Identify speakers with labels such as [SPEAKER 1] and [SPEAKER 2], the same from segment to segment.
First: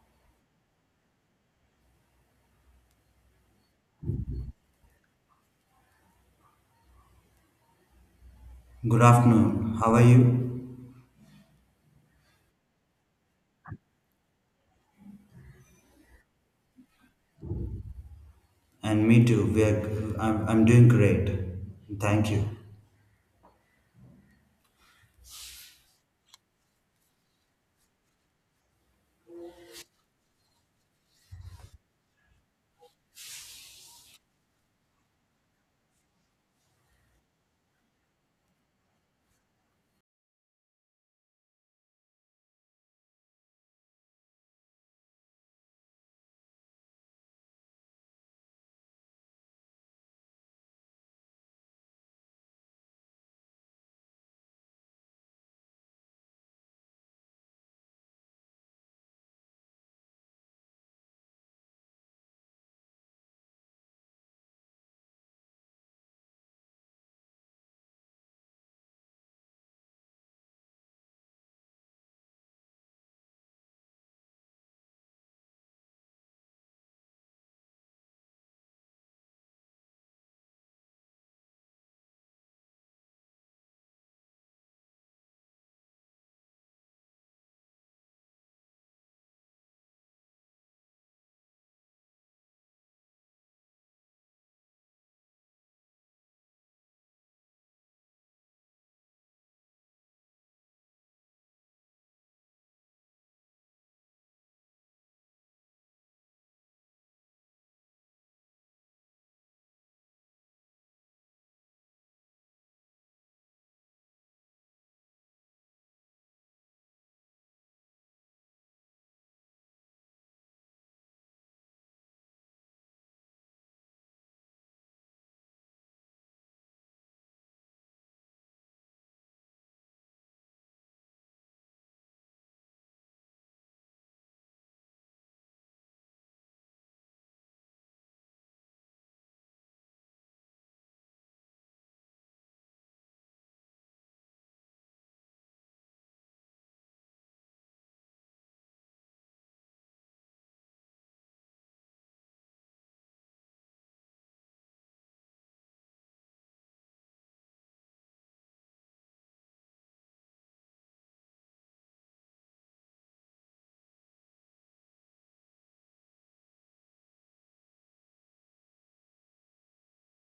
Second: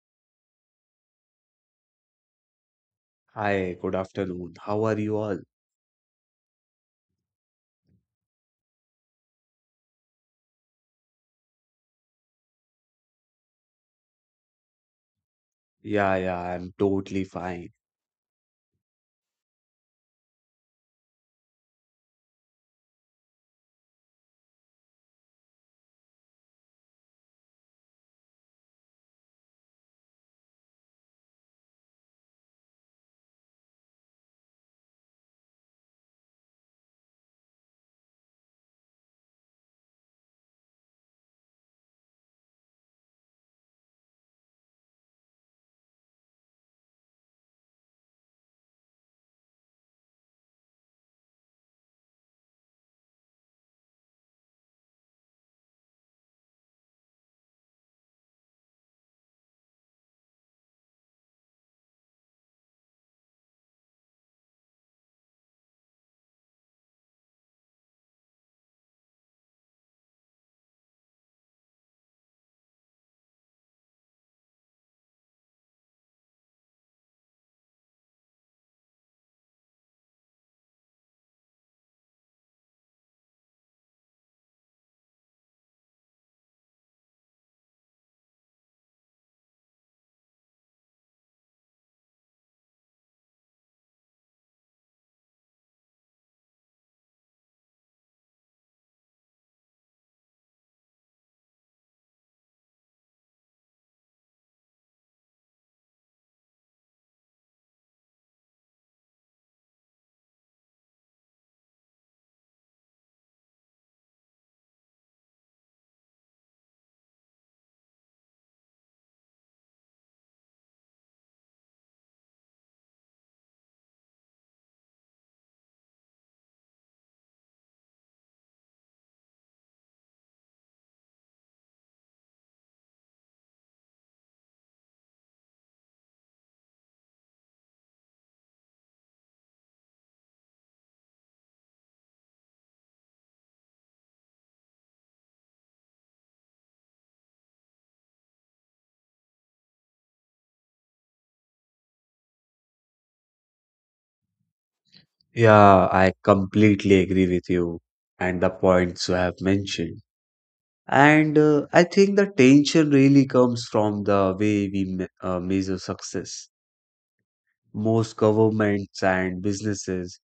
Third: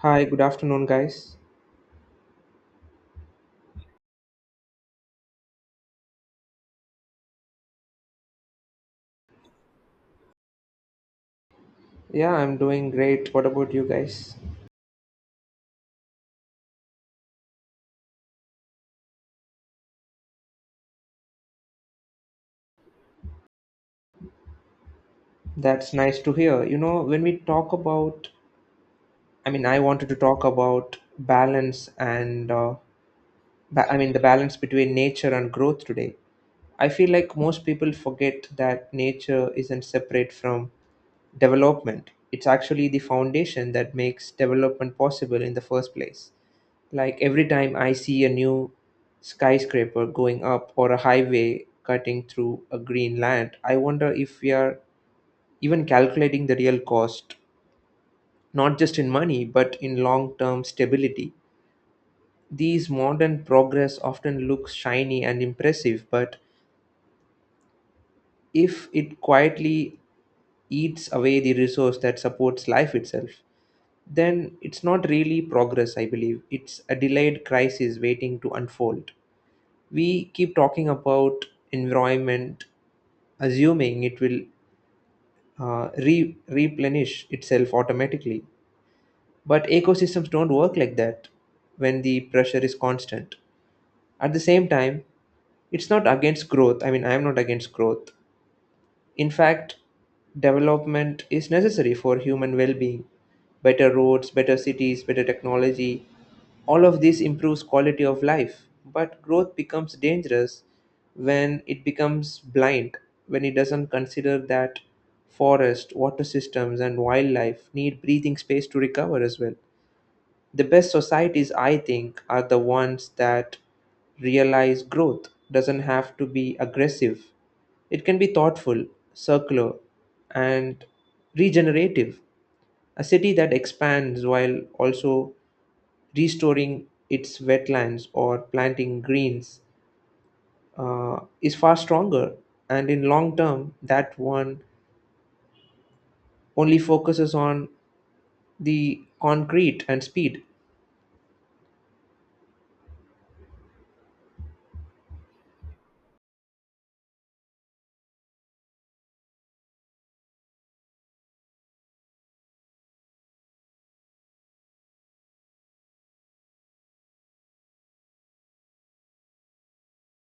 [SPEAKER 1] Hi, good afternoon, guys.
[SPEAKER 2] Hi, good afternoon. How are you all?
[SPEAKER 3] Good afternoon. How are you?
[SPEAKER 1] Yeah, I'm doing great. What about you guys?
[SPEAKER 2] Yeah, I'm totally fine.
[SPEAKER 3] And me too. We are, I'm doing great. Thank you.
[SPEAKER 1] That's nice to hear. You know, when we talk about, I mean, I wanted to talk about balance and, I mean, the balance between nature and growth today. I feel like most people forget that nature isn't separate from development. It's actually the foundation that makes development possible in the first place. Like every time I see a new skyscraper going up or a highway cutting through a green land, I wonder if we are even calculating the real cost, not just in money, but in long term stability. These modern progress often looks shiny and impressive, but if it quietly eats away the resource that supports life itself, then it's not really progress, I believe. It's a delayed crisis waiting to unfold. We keep talking about environment, assuming it will replenish itself automatically. But ecosystems don't work like that when the pressure is constant. At the same time, it's not against growth. I mean, I'm not against growth. In fact, development is necessary for human well being. Better roads, better cities, better technology, all of this improves quality of life. But growth becomes dangerous when it becomes blind, when it doesn't consider that forest, water systems, and wildlife need breathing space to recover as well. The best societies, I think, are the ones that realize growth doesn't have to be aggressive. It can be thoughtful, circular, and regenerative. A city that expands while also restoring its wetlands or planting greens is far stronger. And in long term, that one only focuses on the concrete and speed.
[SPEAKER 2] Yeah, I completely agree with you and the points you have mentioned. And I think the tension really comes from the way we me measure success. Most governments and businesses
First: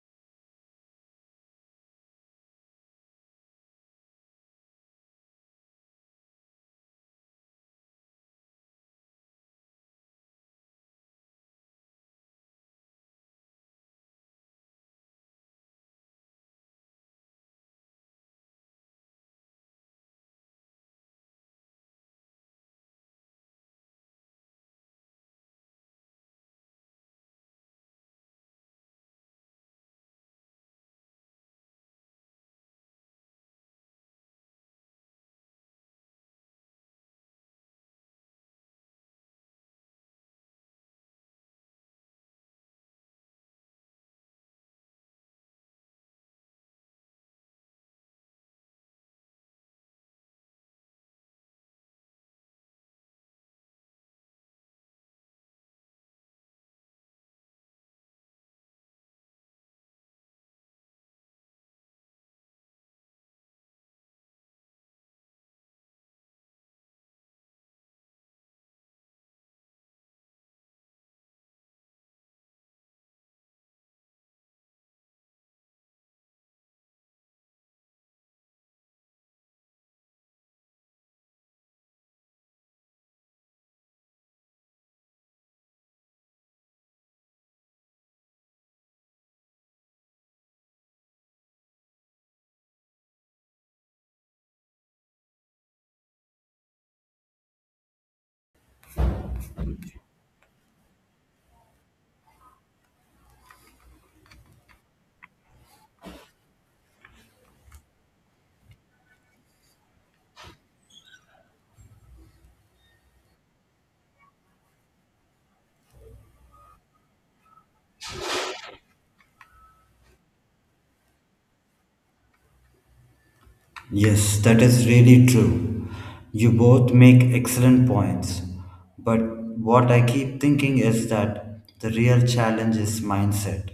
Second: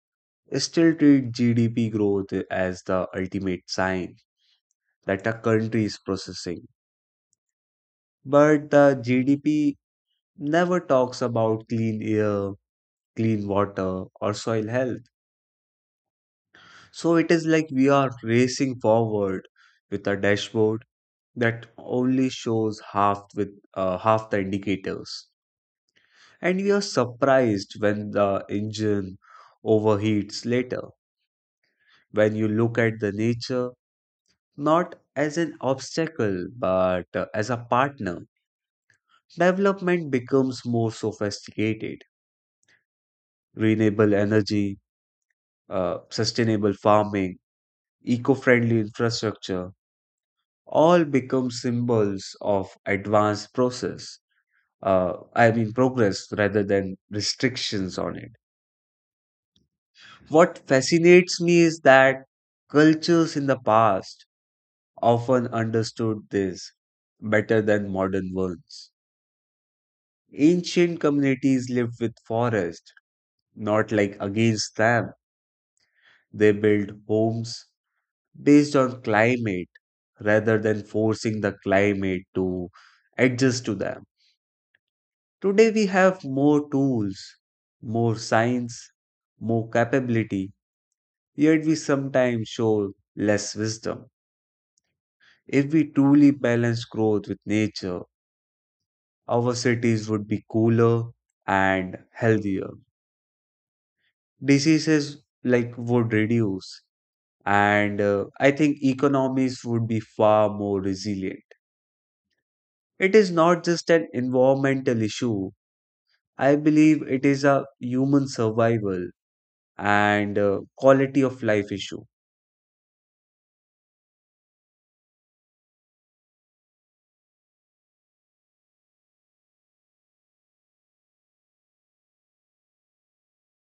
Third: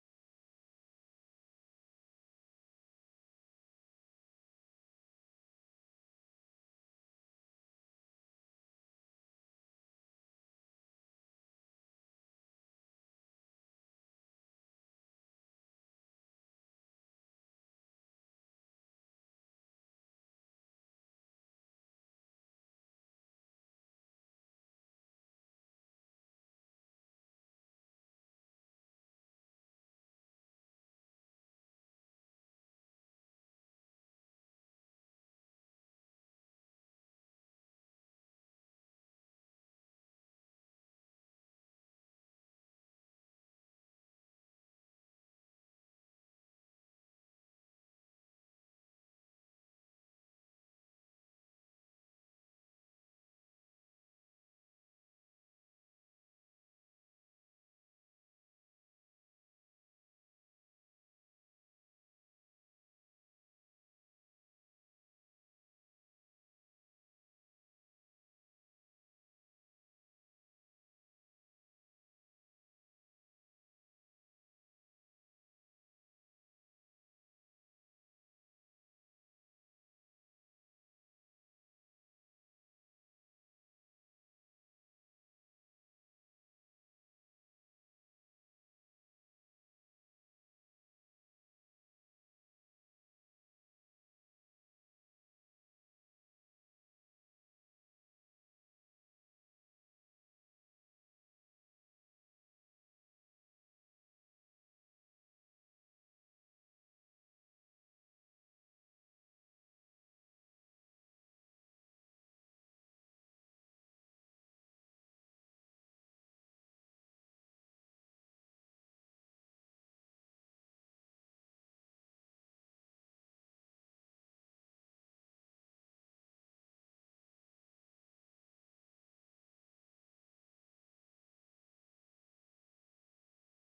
[SPEAKER 2] still treat GDP growth as the ultimate sign that a country is processing. But the GDP never talks about clean air, clean water, or soil health. So it is like we are racing forward with a dashboard that only shows half the indicators. And we are surprised when the engine overheats later. When you look at the nature not as an obstacle but as a partner, development becomes more sophisticated. Renewable energy, sustainable farming, eco-friendly infrastructure, all become symbols of advanced process I mean progress rather than restrictions on it. What fascinates me is that cultures in the past often understood this better than modern ones. Ancient communities lived with forest, not like against them. They built homes based on climate rather than forcing the climate to adjust to them. Today we have more tools, more science, more capability, yet we sometimes show less wisdom. If we truly balance growth with nature, our cities would be cooler and healthier. Diseases like would reduce, and I think economies would be far more resilient. It is not just an environmental issue. I believe it is a human survival and quality of life issue.
[SPEAKER 3] Yes, that is really true. You both make excellent points. But what I keep thinking is that the real challenge is mindset.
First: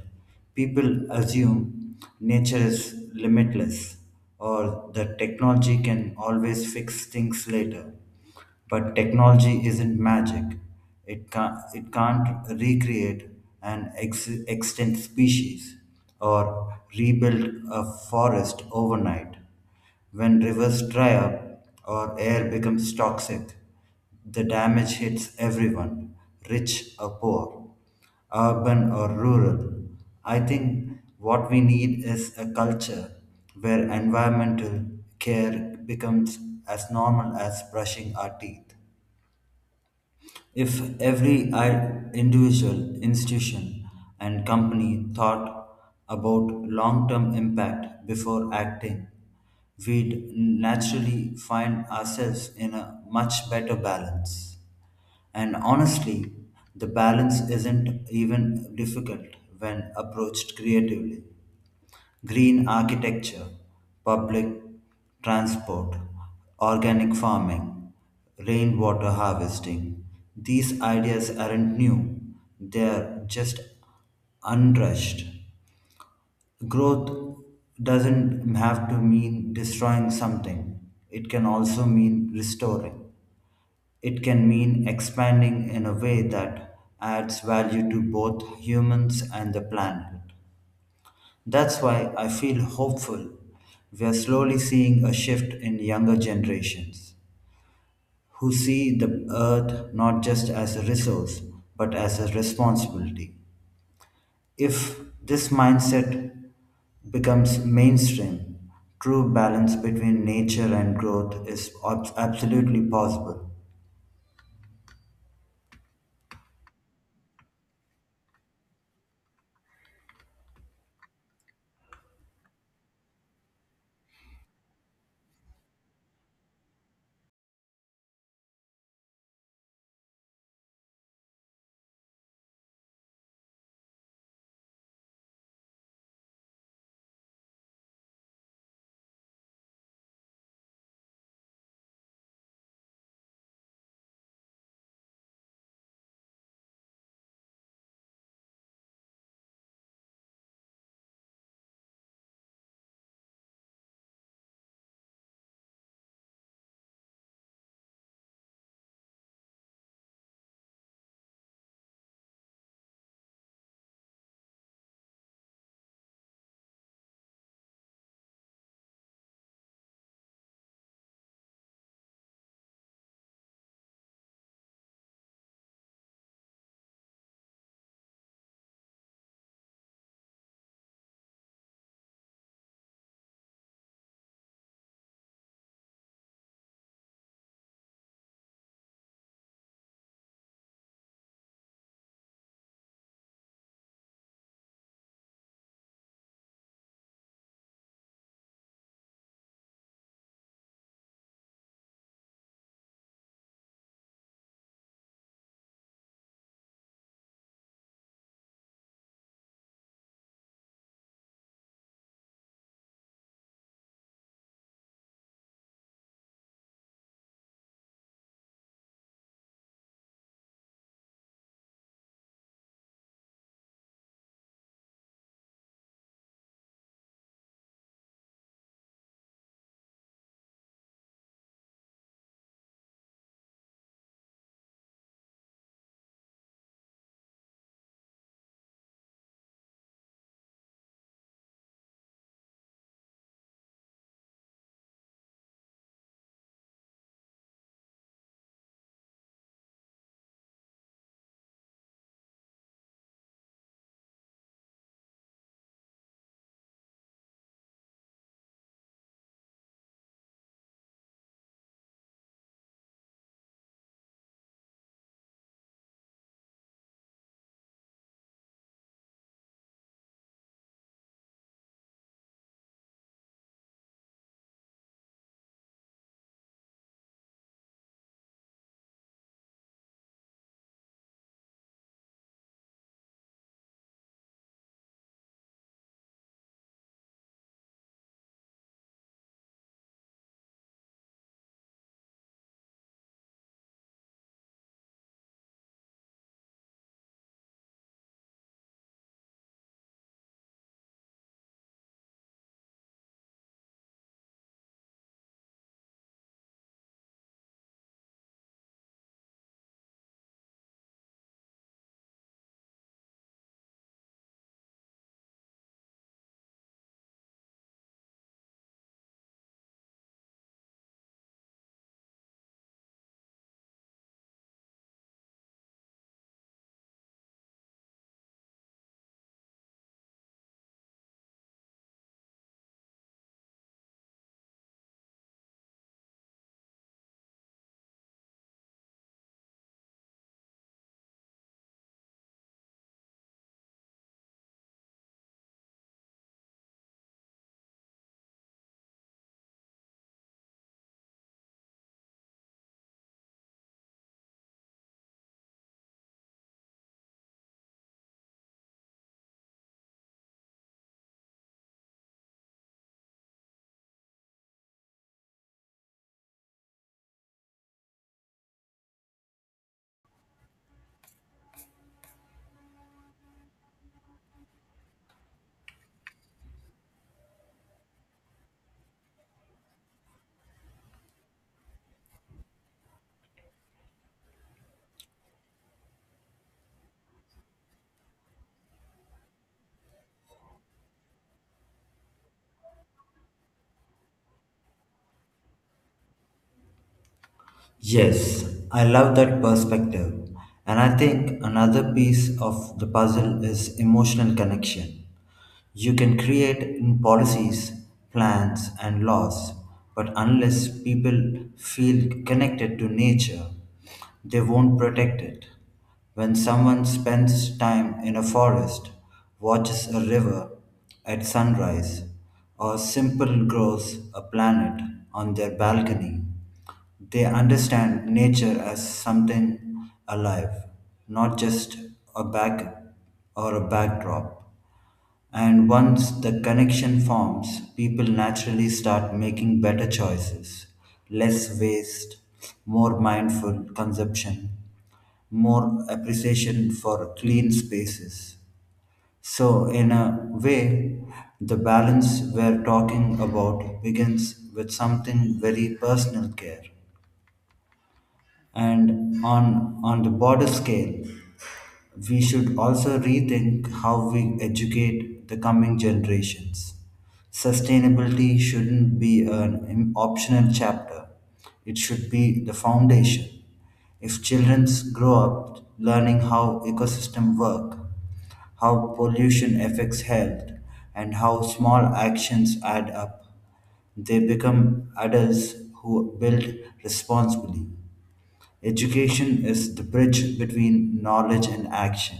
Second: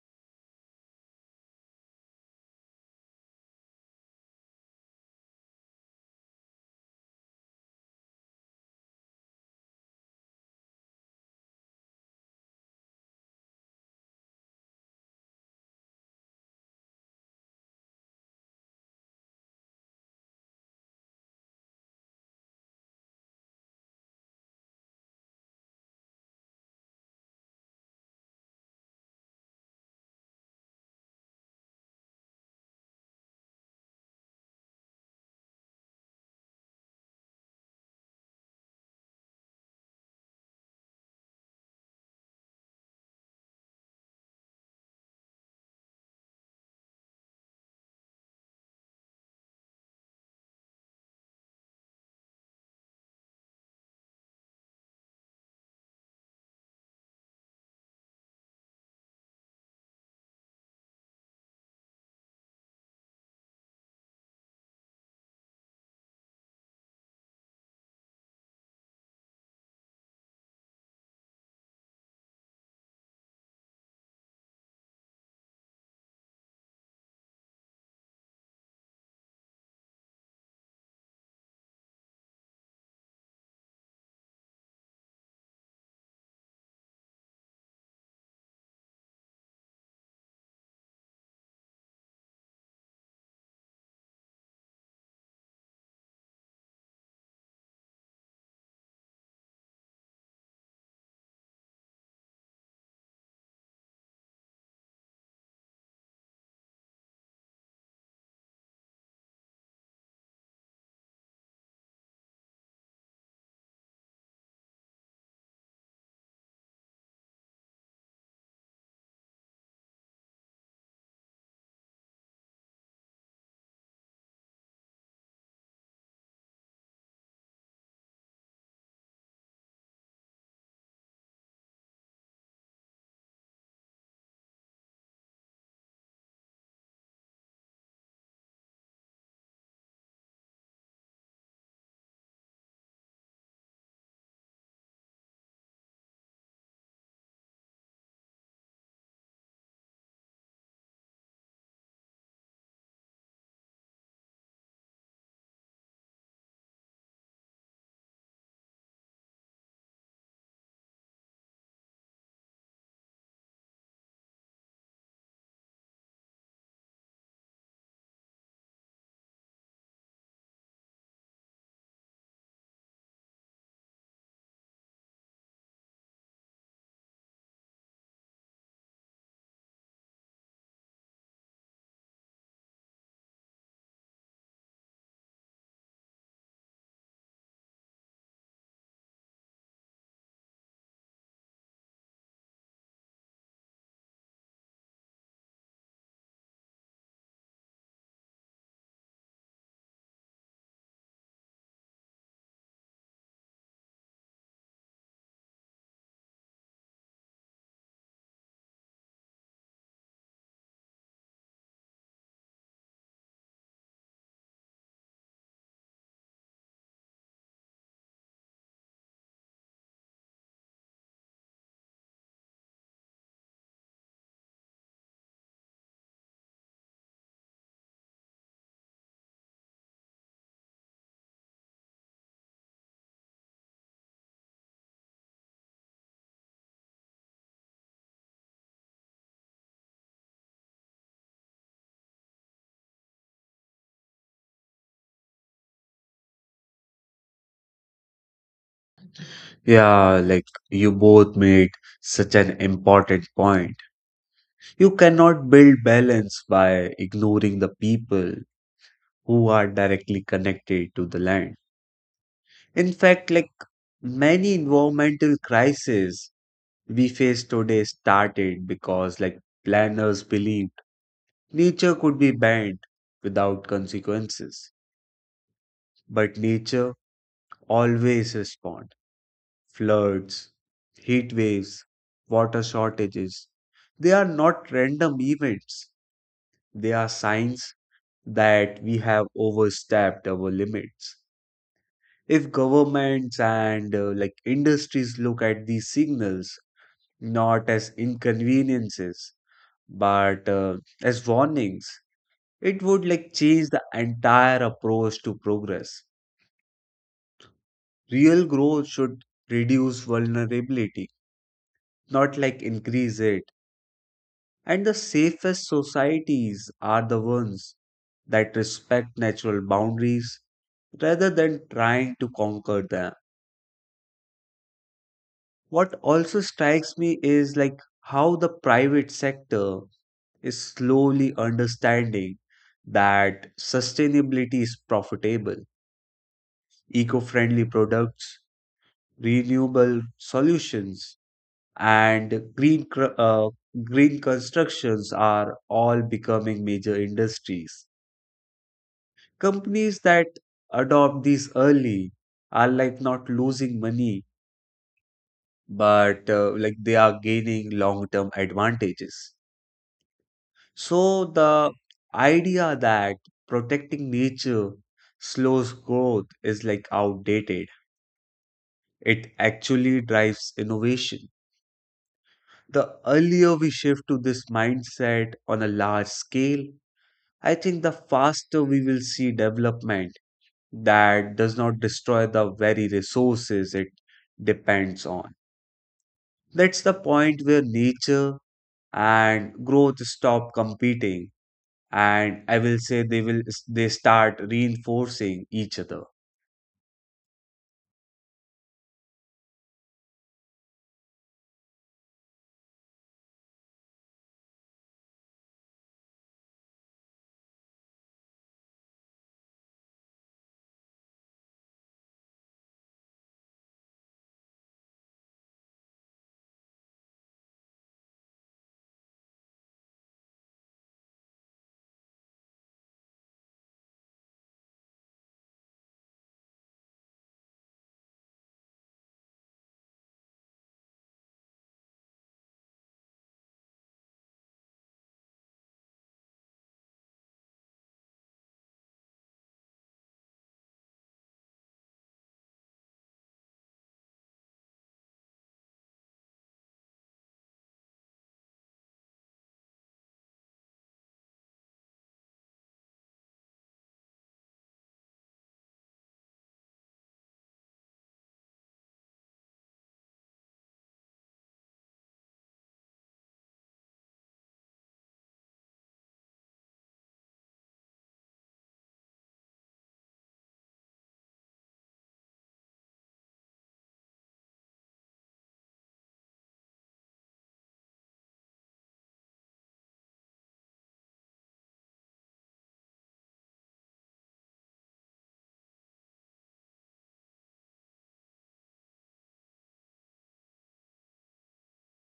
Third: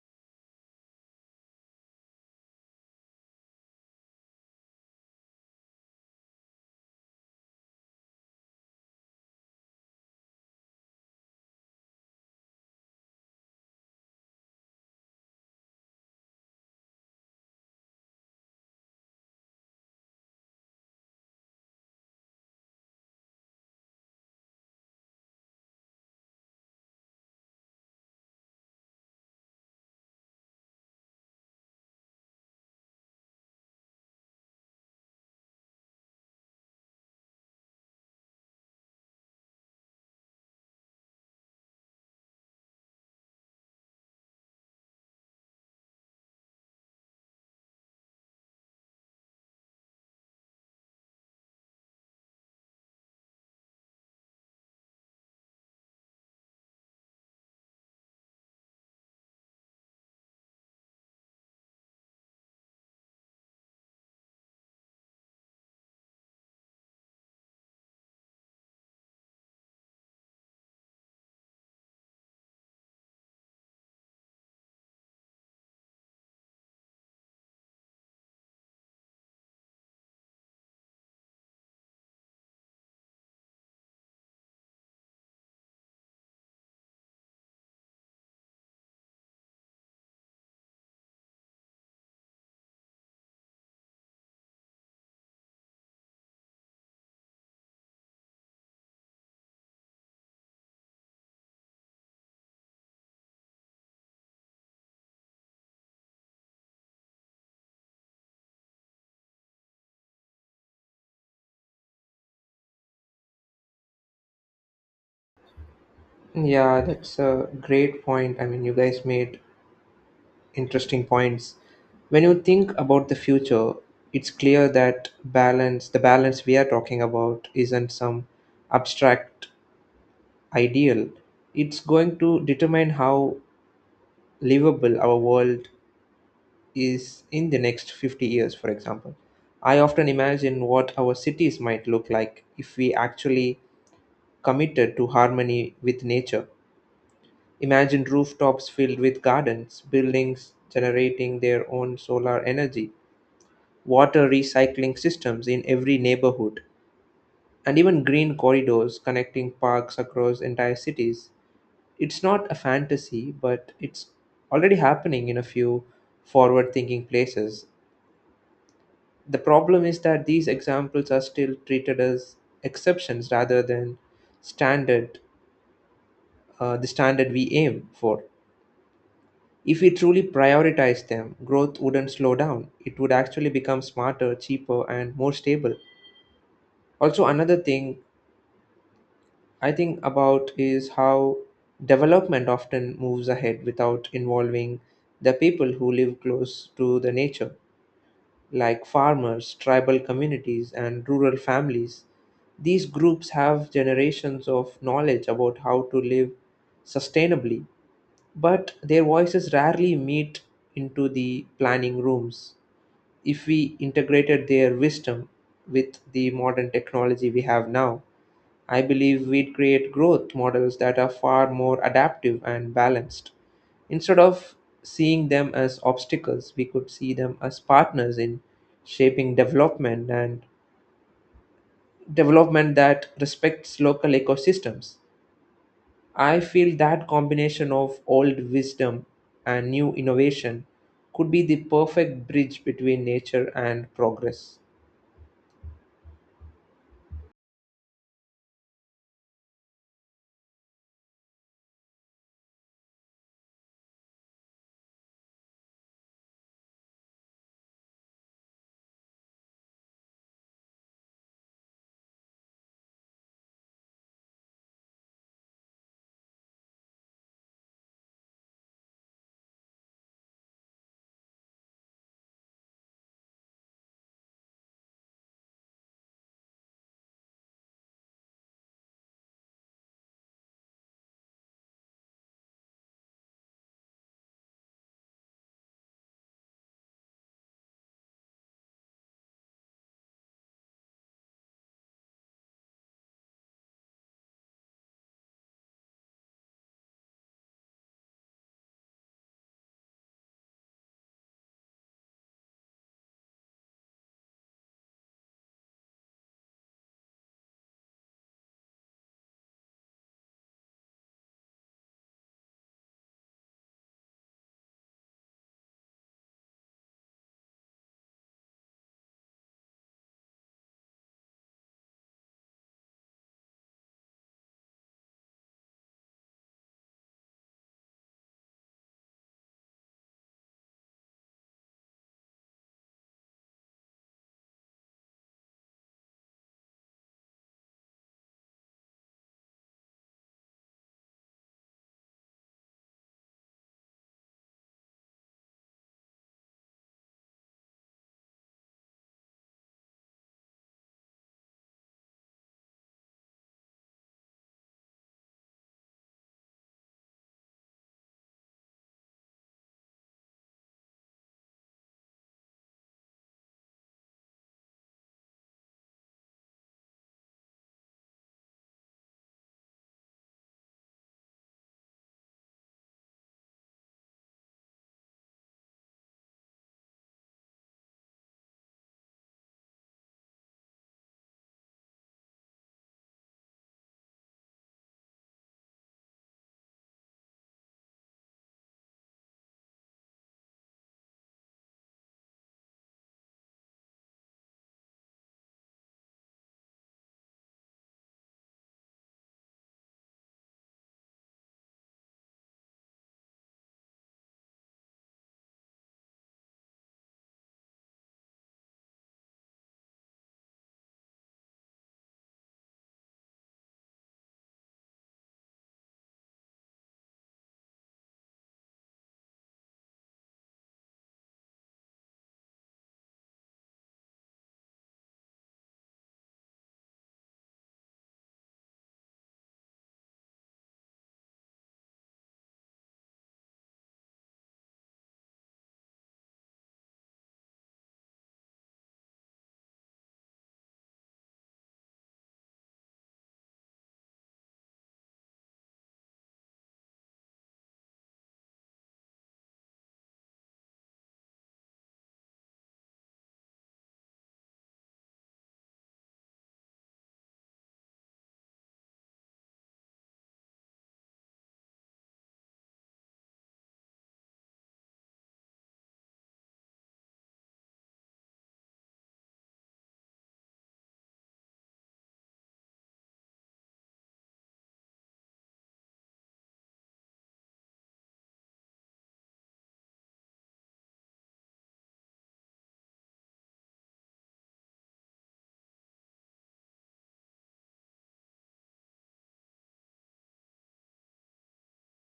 [SPEAKER 3] People assume nature is limitless or that technology can always fix things later. But technology isn't magic. It can't recreate an extinct species or rebuild a forest overnight when rivers dry up or air becomes toxic, the damage hits everyone, rich or poor, urban or rural. I think what we need is a culture where environmental care becomes as normal as brushing our teeth. If every individual, institution, and company thought about long term impact before acting, we'd naturally find ourselves in a much better balance. And honestly, the balance isn't even difficult when approached creatively. Green architecture, public transport, organic farming, rainwater harvesting. These ideas aren't new, they're just unrushed. Growth doesn't have to mean destroying something, it can also mean restoring. It can mean expanding in a way that adds value to both humans and the planet. That's why I feel hopeful. We are slowly seeing a shift in younger generations who see the earth not just as a resource but as a responsibility. If this mindset becomes mainstream, true balance between nature and growth is absolutely possible.
[SPEAKER 1] Yeah, that's a great point. I mean, you guys made interesting points. When you think about the future, it's clear that balance, the balance we are talking about, isn't some abstract ideal. It's going to determine how livable our world is in the next 50 years, for example. I often imagine what our cities might look like if we actually committed to harmony with nature. Imagine rooftops filled with gardens, buildings generating their own solar energy, water recycling systems in every neighborhood, and even green corridors connecting parks across entire cities. It's not a fantasy, but it's already happening in a few forward thinking places. The problem is that these examples are still treated as exceptions rather than standard the standard we aim for. If we truly prioritize them, growth wouldn't slow down. It would actually become smarter, cheaper, and more stable. Also, another thing I think about is how development often moves ahead without involving the people who live close to the nature, like farmers, tribal communities, and rural families. These groups have generations of knowledge about how to live sustainably, but their voices rarely meet into the planning rooms. If we integrated their wisdom with the modern technology we have now, I believe we'd create growth models that are far more adaptive and balanced. Instead of seeing them as obstacles, we could see them as partners in shaping development and development that respects local ecosystems. I feel that combination of old wisdom and new innovation could be the perfect bridge between nature and progress.
[SPEAKER 2] Yeah, like you both made such an important point. You cannot build balance by ignoring the people who are directly connected to the land. In fact, like many environmental crises we face today started because like planners believed nature could be banned without consequences. But nature always responds. Floods, heat waves, water shortages. They are not random events. They are signs that we have overstepped our limits. If governments and like industries look at these signals not as inconveniences but as warnings, it would like change the entire approach to progress. Real growth should reduce vulnerability, not like increase it. And the safest societies are the ones that respect natural boundaries rather than trying to conquer them. What also strikes me is like how the private sector is slowly understanding that sustainability is profitable. Eco friendly products, renewable solutions, and green constructions are all becoming major industries. Companies that adopt these early are like not losing money, but like they are gaining long-term advantages. So the idea that protecting nature slows growth is like outdated. It actually drives innovation. The earlier we shift to this mindset on a large scale, I think the faster we will see development that does not destroy the very resources it depends on. That's the point where nature and growth stop competing, and I will say they start reinforcing each other.
[SPEAKER 3] Yes, I love that perspective. And I think another piece of the puzzle is emotional connection. You can create policies, plans, and laws, but unless people feel connected to nature, they won't protect it. When someone spends time in a forest, watches a river at sunrise, or simply grows a planet on their balcony, they understand nature as something alive, not just a back or a backdrop. And once the connection forms, people naturally start making better choices, less waste, more mindful consumption, more appreciation for clean spaces. So, in a way, the balance we're talking about begins with something very personal care. And on the broader scale, we should also rethink how we educate the coming generations. Sustainability shouldn't be an optional chapter, it should be the foundation. If children grow up learning how ecosystems work, how pollution affects health, and how small actions add up, they become adults who build responsibly. Education is the bridge between knowledge and action.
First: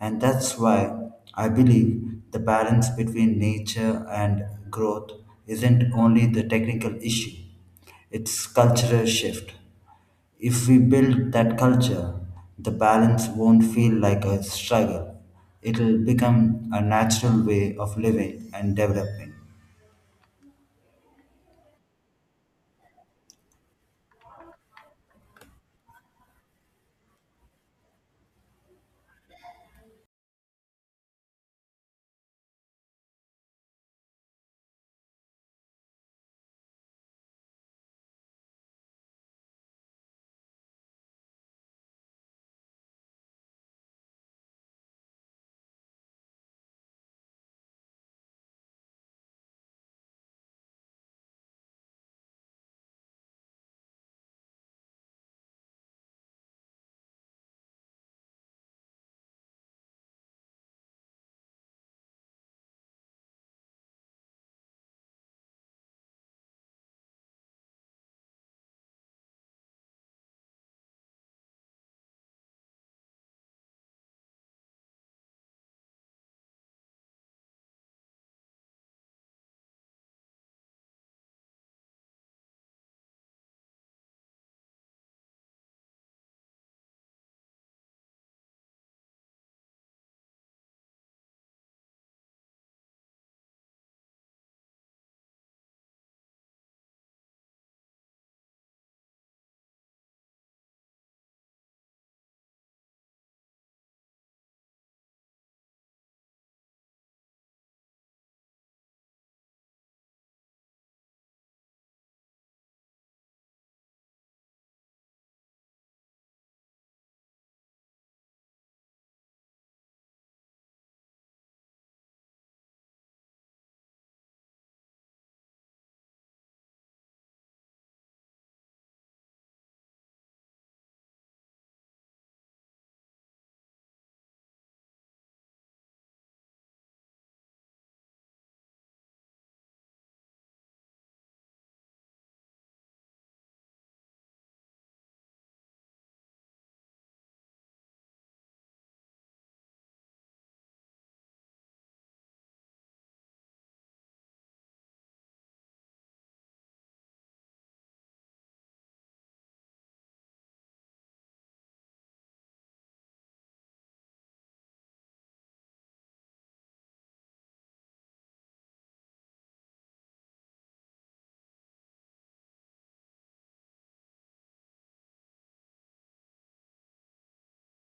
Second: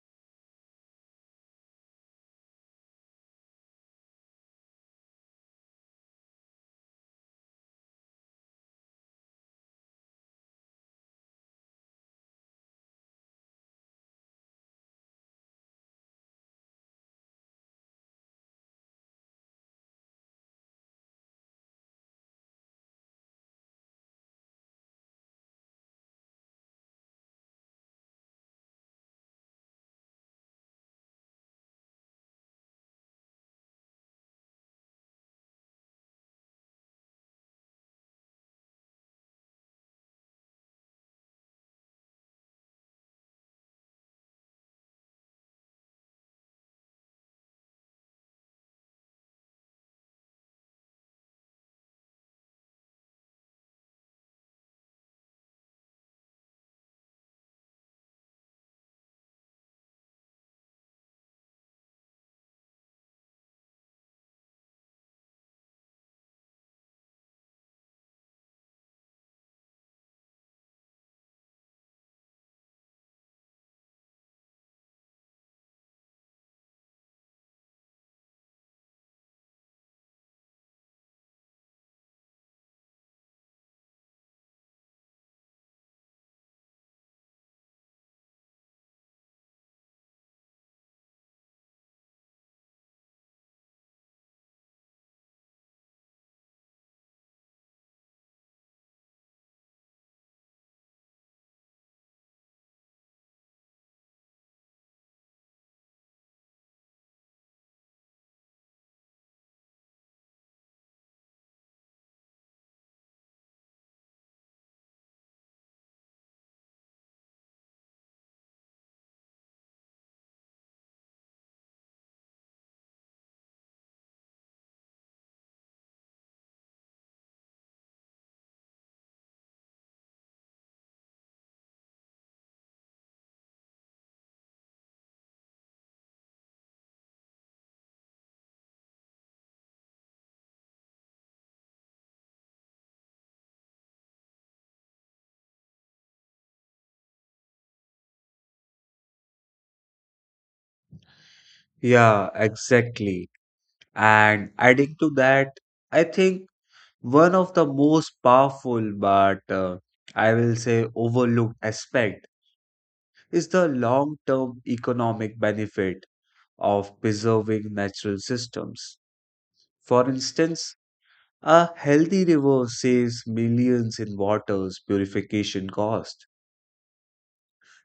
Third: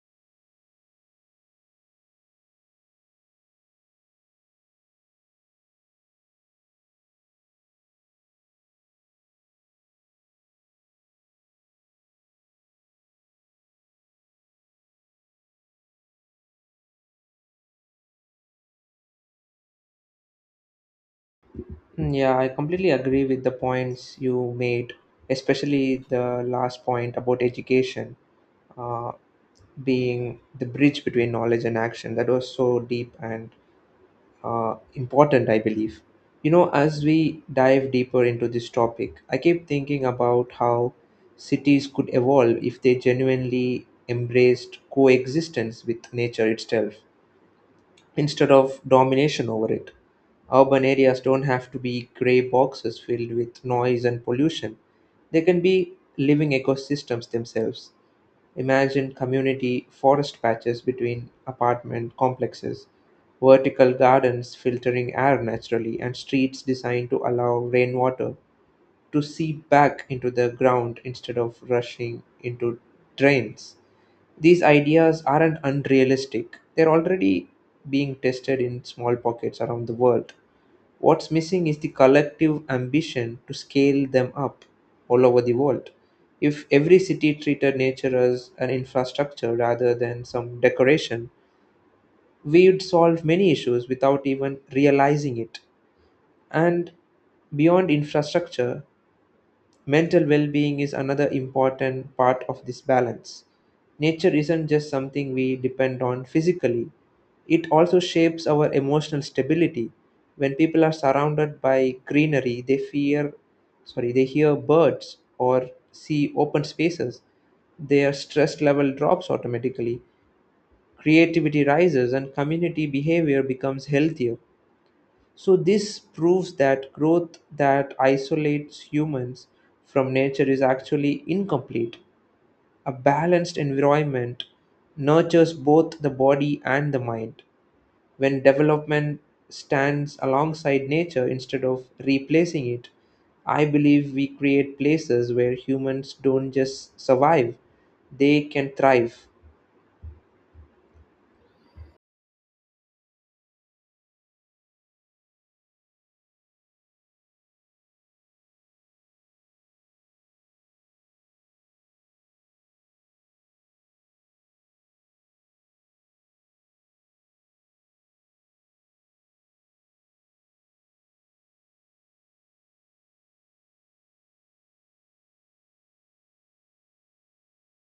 [SPEAKER 3] And that's why I believe the balance between nature and growth isn't only the technical issue, it's cultural shift. If we build that culture, the balance won't feel like a struggle. It'll become a natural way of living and developing.
[SPEAKER 1] Mm, yeah, I completely agree with the points you made, especially the last point about education uh, being the bridge between knowledge and action. That was so deep and important, I believe. You know, as we dive deeper into this topic, I keep thinking about how cities could evolve if they genuinely embraced coexistence with nature itself instead of domination over it. Urban areas don't have to be gray boxes filled with noise and pollution. They can be living ecosystems themselves. Imagine community forest patches between apartment complexes, vertical gardens filtering air naturally, and streets designed to allow rainwater to seep back into the ground instead of rushing into drains. These ideas aren't unrealistic, they're already being tested in small pockets around the world. What's missing is the collective ambition to scale them up all over the world. If every city treated nature as an infrastructure rather than some decoration, we would solve many issues without even realizing it. And beyond infrastructure, mental well being is another important part of this balance. Nature isn't just something we depend on physically, it also shapes our emotional stability. When people are surrounded by greenery, they hear birds or see open spaces. Their stress level drops automatically. Creativity rises and community behavior becomes healthier. So this proves that growth that isolates humans from nature is actually incomplete. A balanced environment nurtures both the body and the mind. When development stands alongside nature instead of replacing it, I believe we create places where humans don't just survive, they can thrive.
[SPEAKER 2] Yeah, exactly. And adding to that, I think one of the most powerful but I will say overlooked aspect is the long-term economic benefit of preserving natural systems. For instance, a healthy river saves millions in water's purification cost.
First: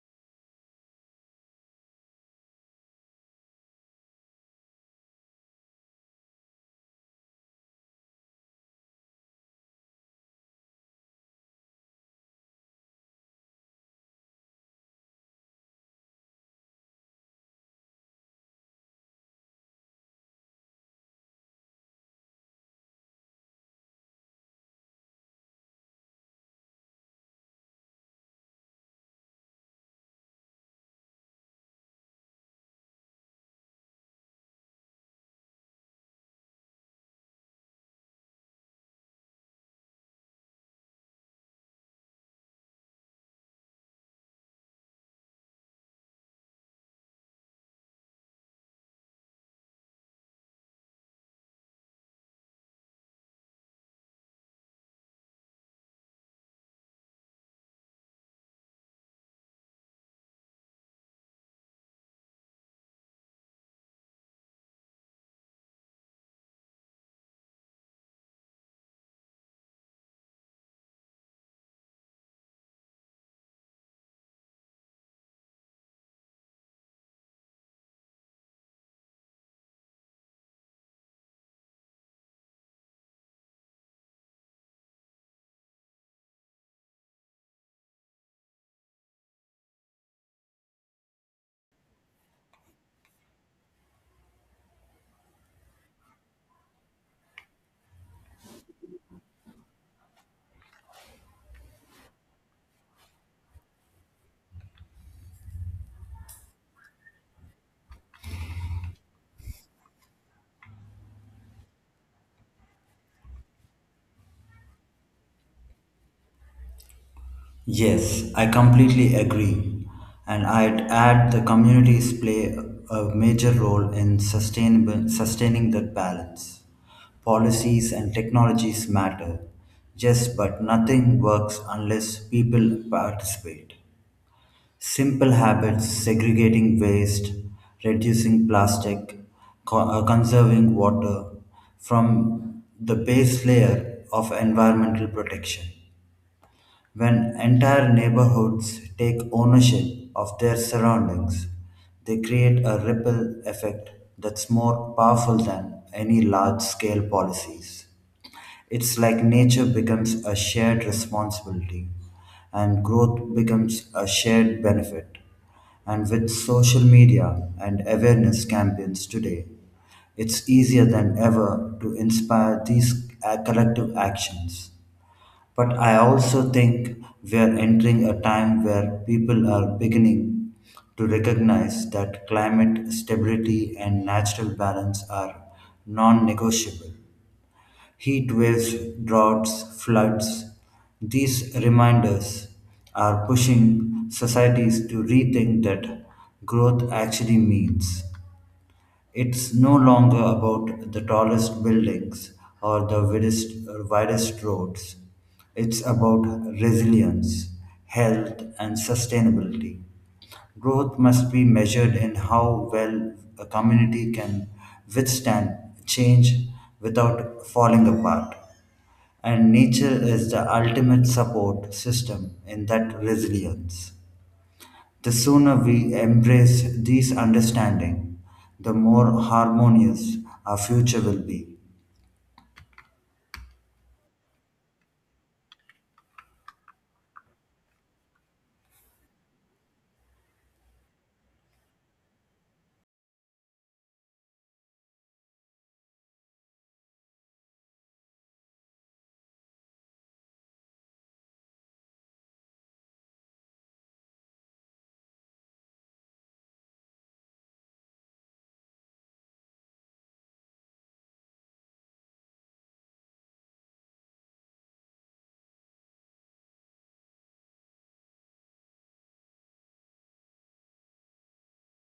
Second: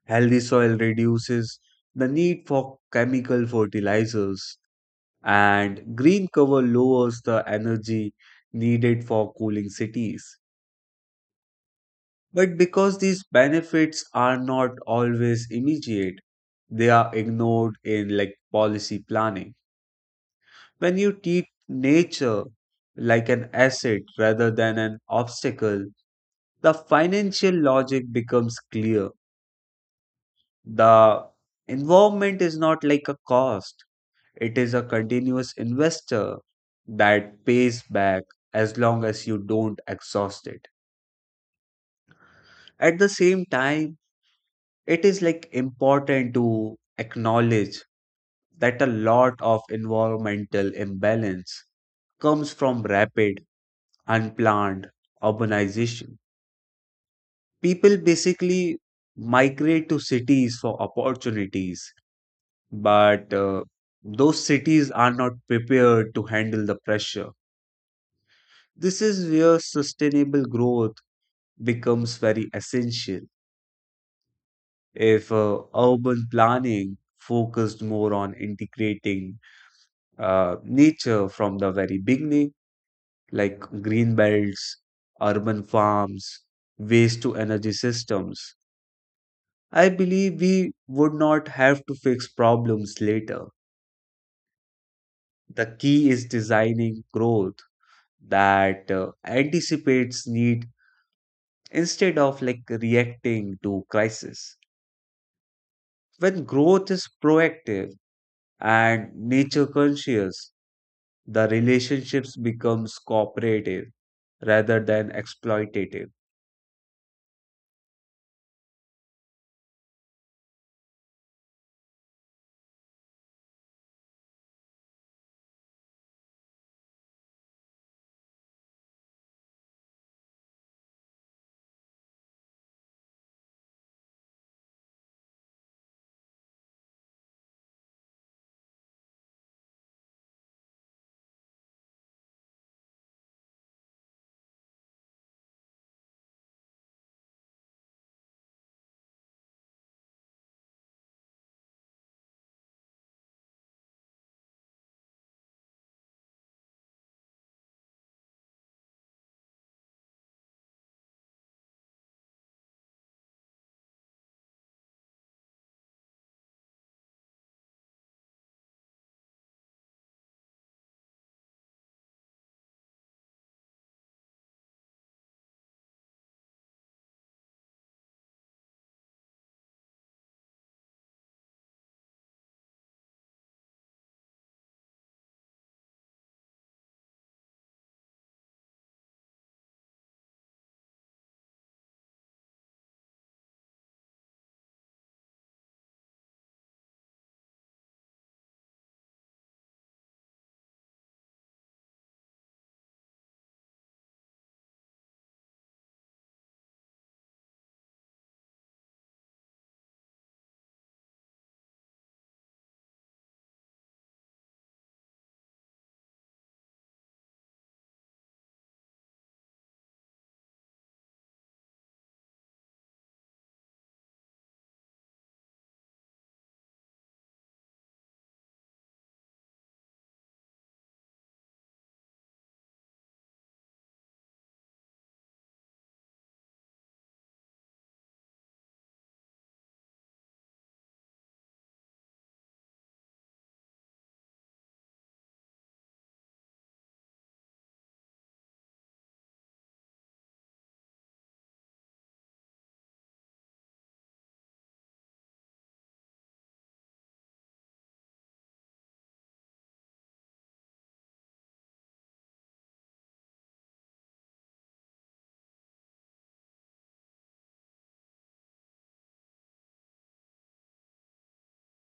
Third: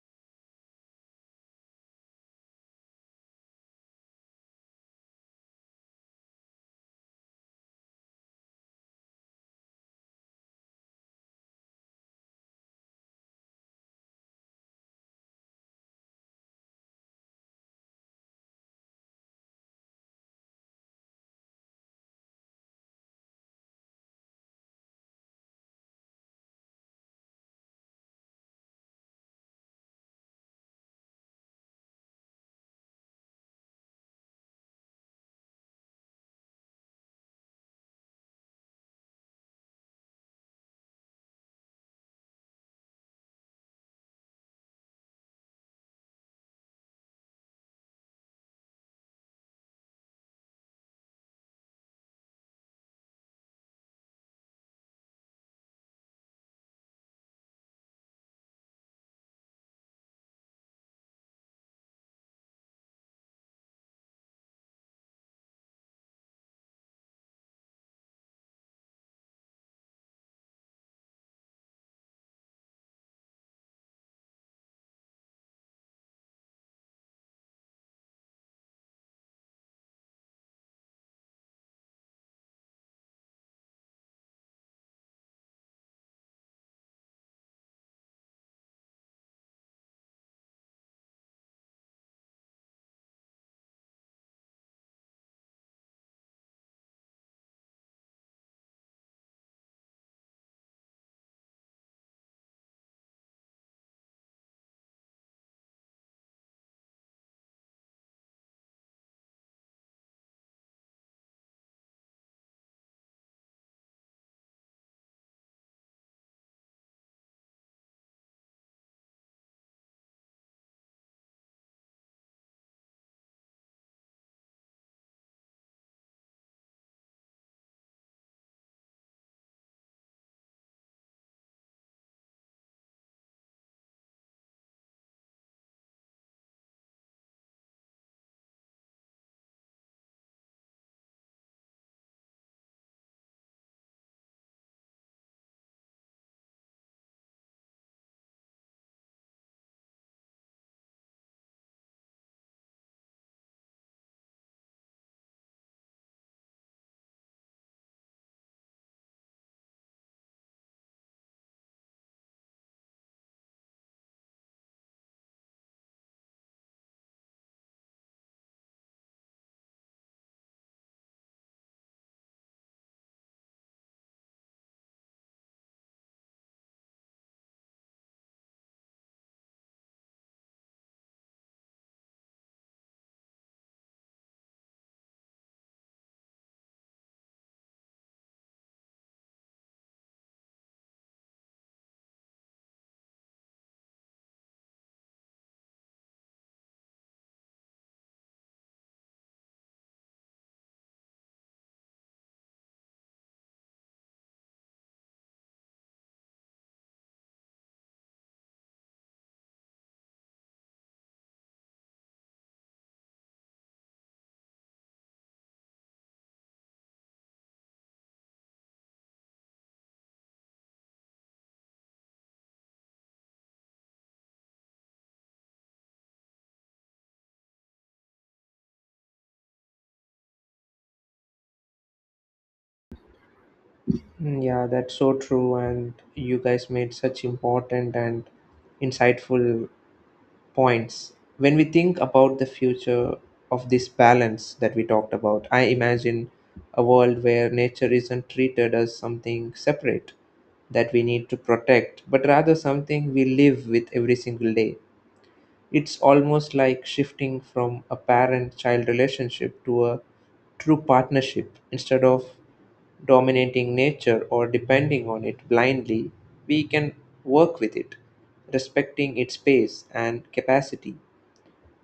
[SPEAKER 2] Healthy soil reduces the need for chemical fertilizers, and green cover lowers the energy needed for cooling cities. But because these benefits are not always immediate, they are ignored in like policy planning. When you treat nature like an asset rather than an obstacle, the financial logic becomes clear. The involvement is not like a cost, it is a continuous investor that pays back as long as you don't exhaust it. At the same time, it is like important to acknowledge that a lot of environmental imbalance comes from rapid, unplanned urbanization. People basically migrate to cities for opportunities but those cities are not prepared to handle the pressure. This is where sustainable growth becomes very essential. If urban planning focused more on integrating nature from the very beginning, like green belts, urban farms, waste to energy systems, I believe we would not have to fix problems later. The key is designing growth that anticipates need instead of like reacting to crisis. When growth is proactive and nature conscious, the relationships becomes cooperative rather than exploitative.
[SPEAKER 3] Yes, I completely agree. And I'd add the communities play a major role in sustaining that balance. Policies and technologies matter. Yes, but nothing works unless people participate. Simple habits, segregating waste, reducing plastic, conserving water from the base layer of environmental protection. When entire neighborhoods take ownership of their surroundings, they create a ripple effect that's more powerful than any large scale policies. It's like nature becomes a shared responsibility and growth becomes a shared benefit. And with social media and awareness campaigns today, it's easier than ever to inspire these collective actions. But I also think we are entering a time where people are beginning to recognize that climate stability and natural balance are non negotiable. Heat waves, droughts, floods, these reminders are pushing societies to rethink that growth actually means. It's no longer about the tallest buildings or the widest roads. It's about resilience, health, and sustainability. Growth must be measured in how well a community can withstand change without falling apart. And nature is the ultimate support system in that resilience. The sooner we embrace these understanding, the more harmonious our future will be.
[SPEAKER 1] Mm, yeah, that's so true. And you guys made such important and insightful points. When we think about the future of this balance that we talked about, I imagine a world where nature isn't treated as something separate that we need to protect, but rather something we live with every single day. It's almost like shifting from a parent child relationship to a true partnership. Instead of dominating nature or depending on it blindly, we can work with it, respecting its pace and capacity.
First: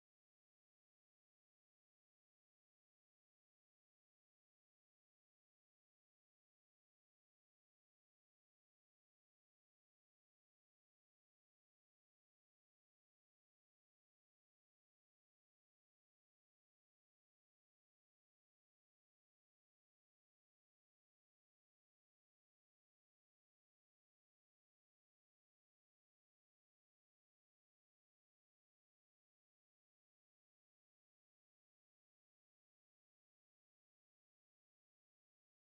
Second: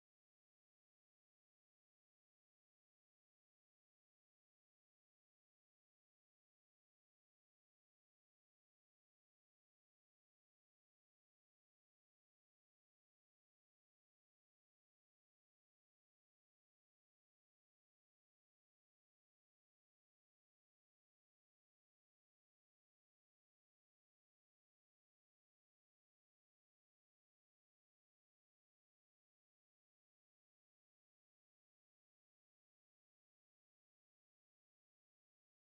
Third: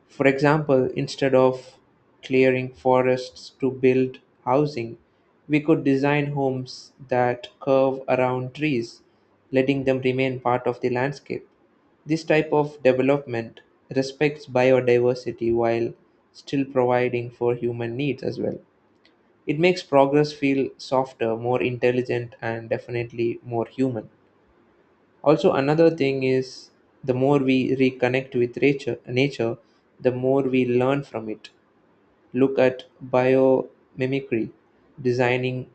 [SPEAKER 1] For example, instead of clearing forests to build housing, we could design homes that curve around trees, letting them remain part of the landscape. This type of development respects biodiversity while still providing for human needs as well. It makes progress feel softer, more intelligent, and definitely more human. Also, another thing is the more we reconnect with nature, the more we learn from it. Look at biomimicry, designing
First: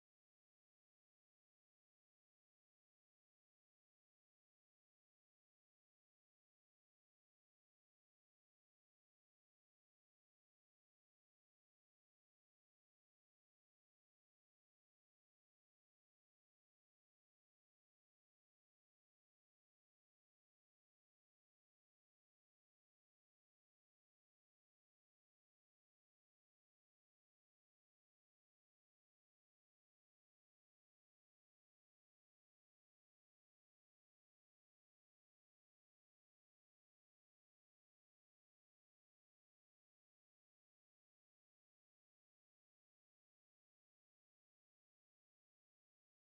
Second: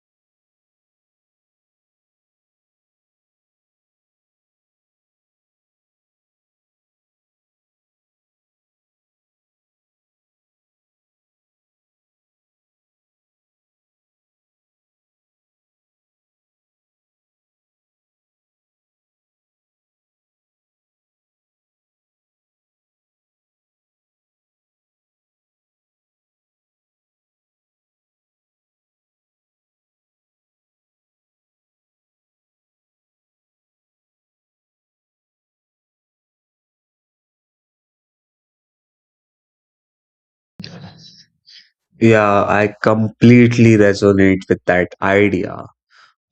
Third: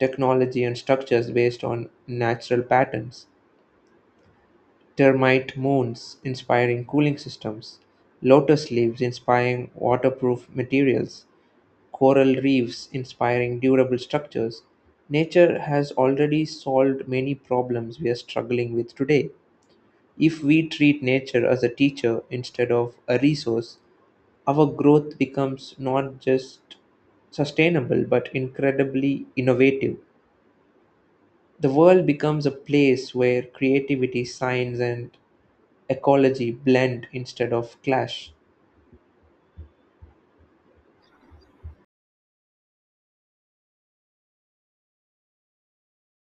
[SPEAKER 1] technology and structures based on natural patterns. Termite moons inspiring cooling systems, lotus leaves inspiring waterproof materials, coral reefs inspiring durable structures. Nature has already solved many problems we are struggling with today if we treat nature as a teacher instead of a resource, our growth becomes not just sustainable but incredibly innovative. The world becomes a place where creativity, science, and ecology blend instead of clash.
[SPEAKER 2] Yeah, I completely resonate with that idea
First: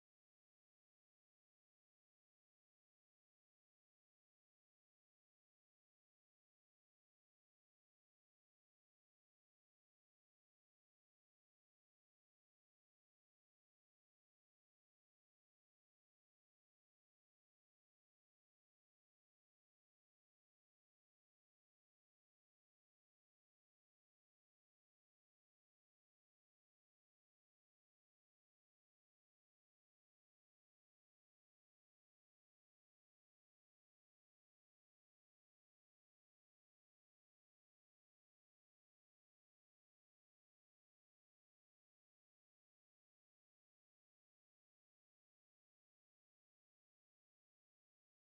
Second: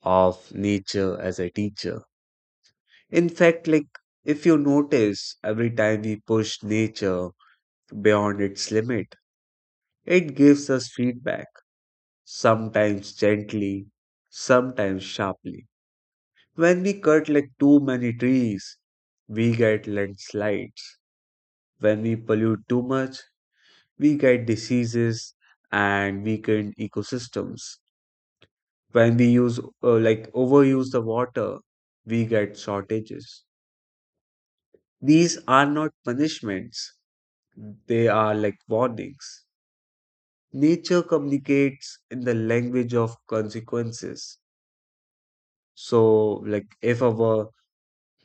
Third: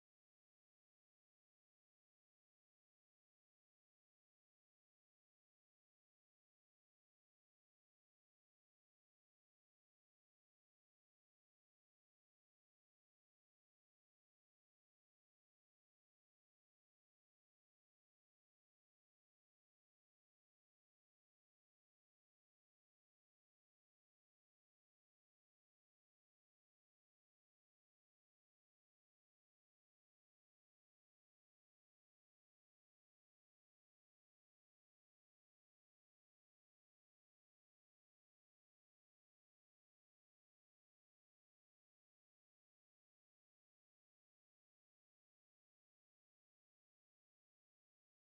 [SPEAKER 2] of nature as a teacher. In fact, like if you notice, every time we push nature beyond its limit, it gives us feedback sometimes gently, sometimes sharply. When we cut like too many trees, we get landslides. When we pollute too much, we get diseases and weakened ecosystems. When we use like overuse the water, we get shortages. These are not punishments, they are like warnings. Nature communicates in the language of consequences. So, like, if our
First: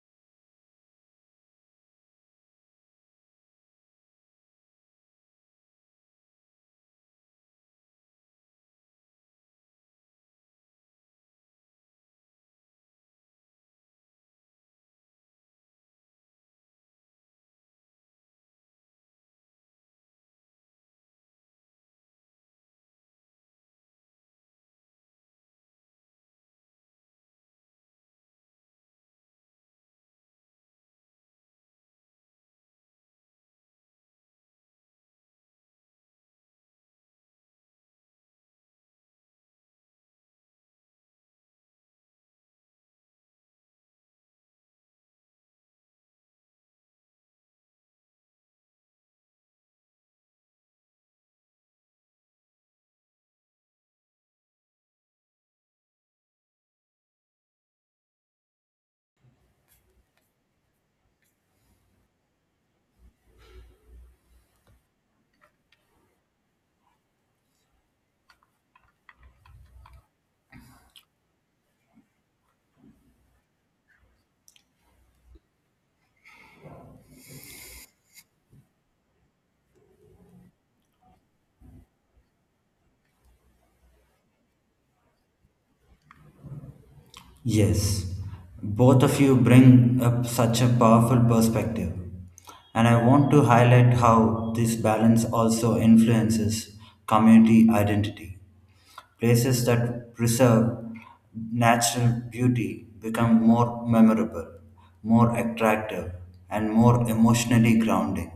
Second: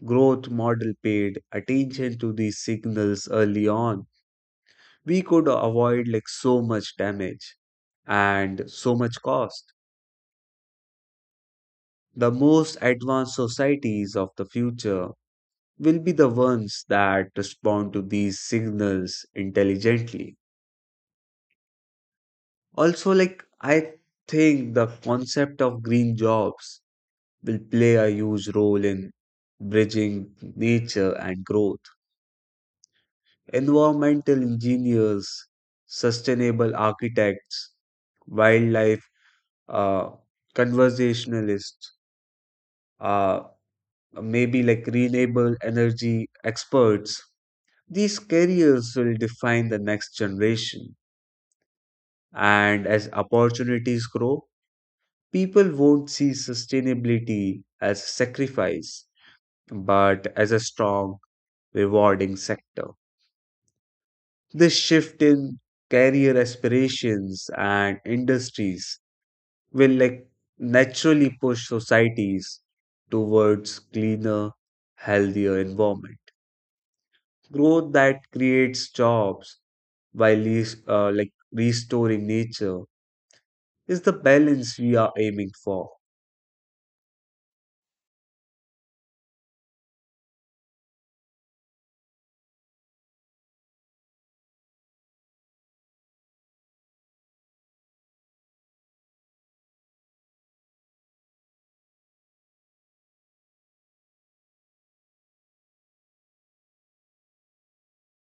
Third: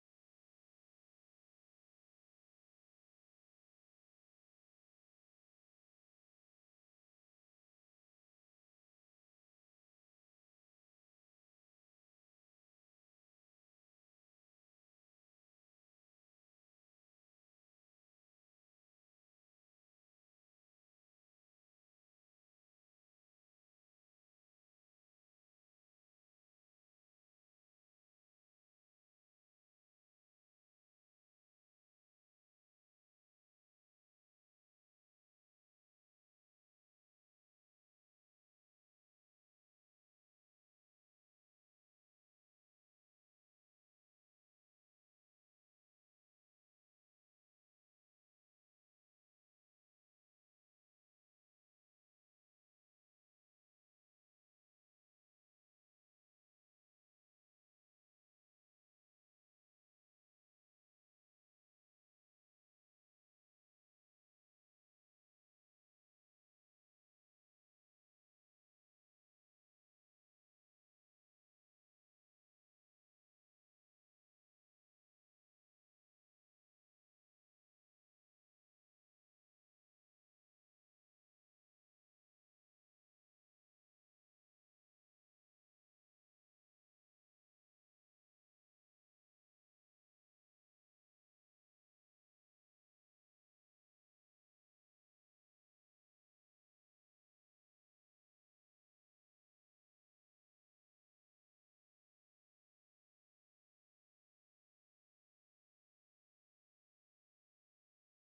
[SPEAKER 2] growth model paid attention to these signals early on, we could avoid like so much damage and so much cost. The most advanced societies of the future will be the ones that respond to these signals intelligently. Also, like I think the concept of green jobs will play a huge role in bridging nature and growth. Environmental engineers, sustainable architects, wildlife uh, conversationalists, uh, maybe like renewable energy experts. These careers will define the next generation. And as opportunities grow, people won't see sustainability as sacrifice, but as a strong, rewarding sector. This shift in career aspirations and industries will like naturally push societies towards cleaner, healthier environment. Growth that creates jobs while restoring nature is the balance we are aiming for.
[SPEAKER 3] Yes, both of you bring up such a powerful perspective, and I want to highlight how this balance also influences community identity. Places that preserve natural beauty become more memorable, more attractive, and more emotionally grounding.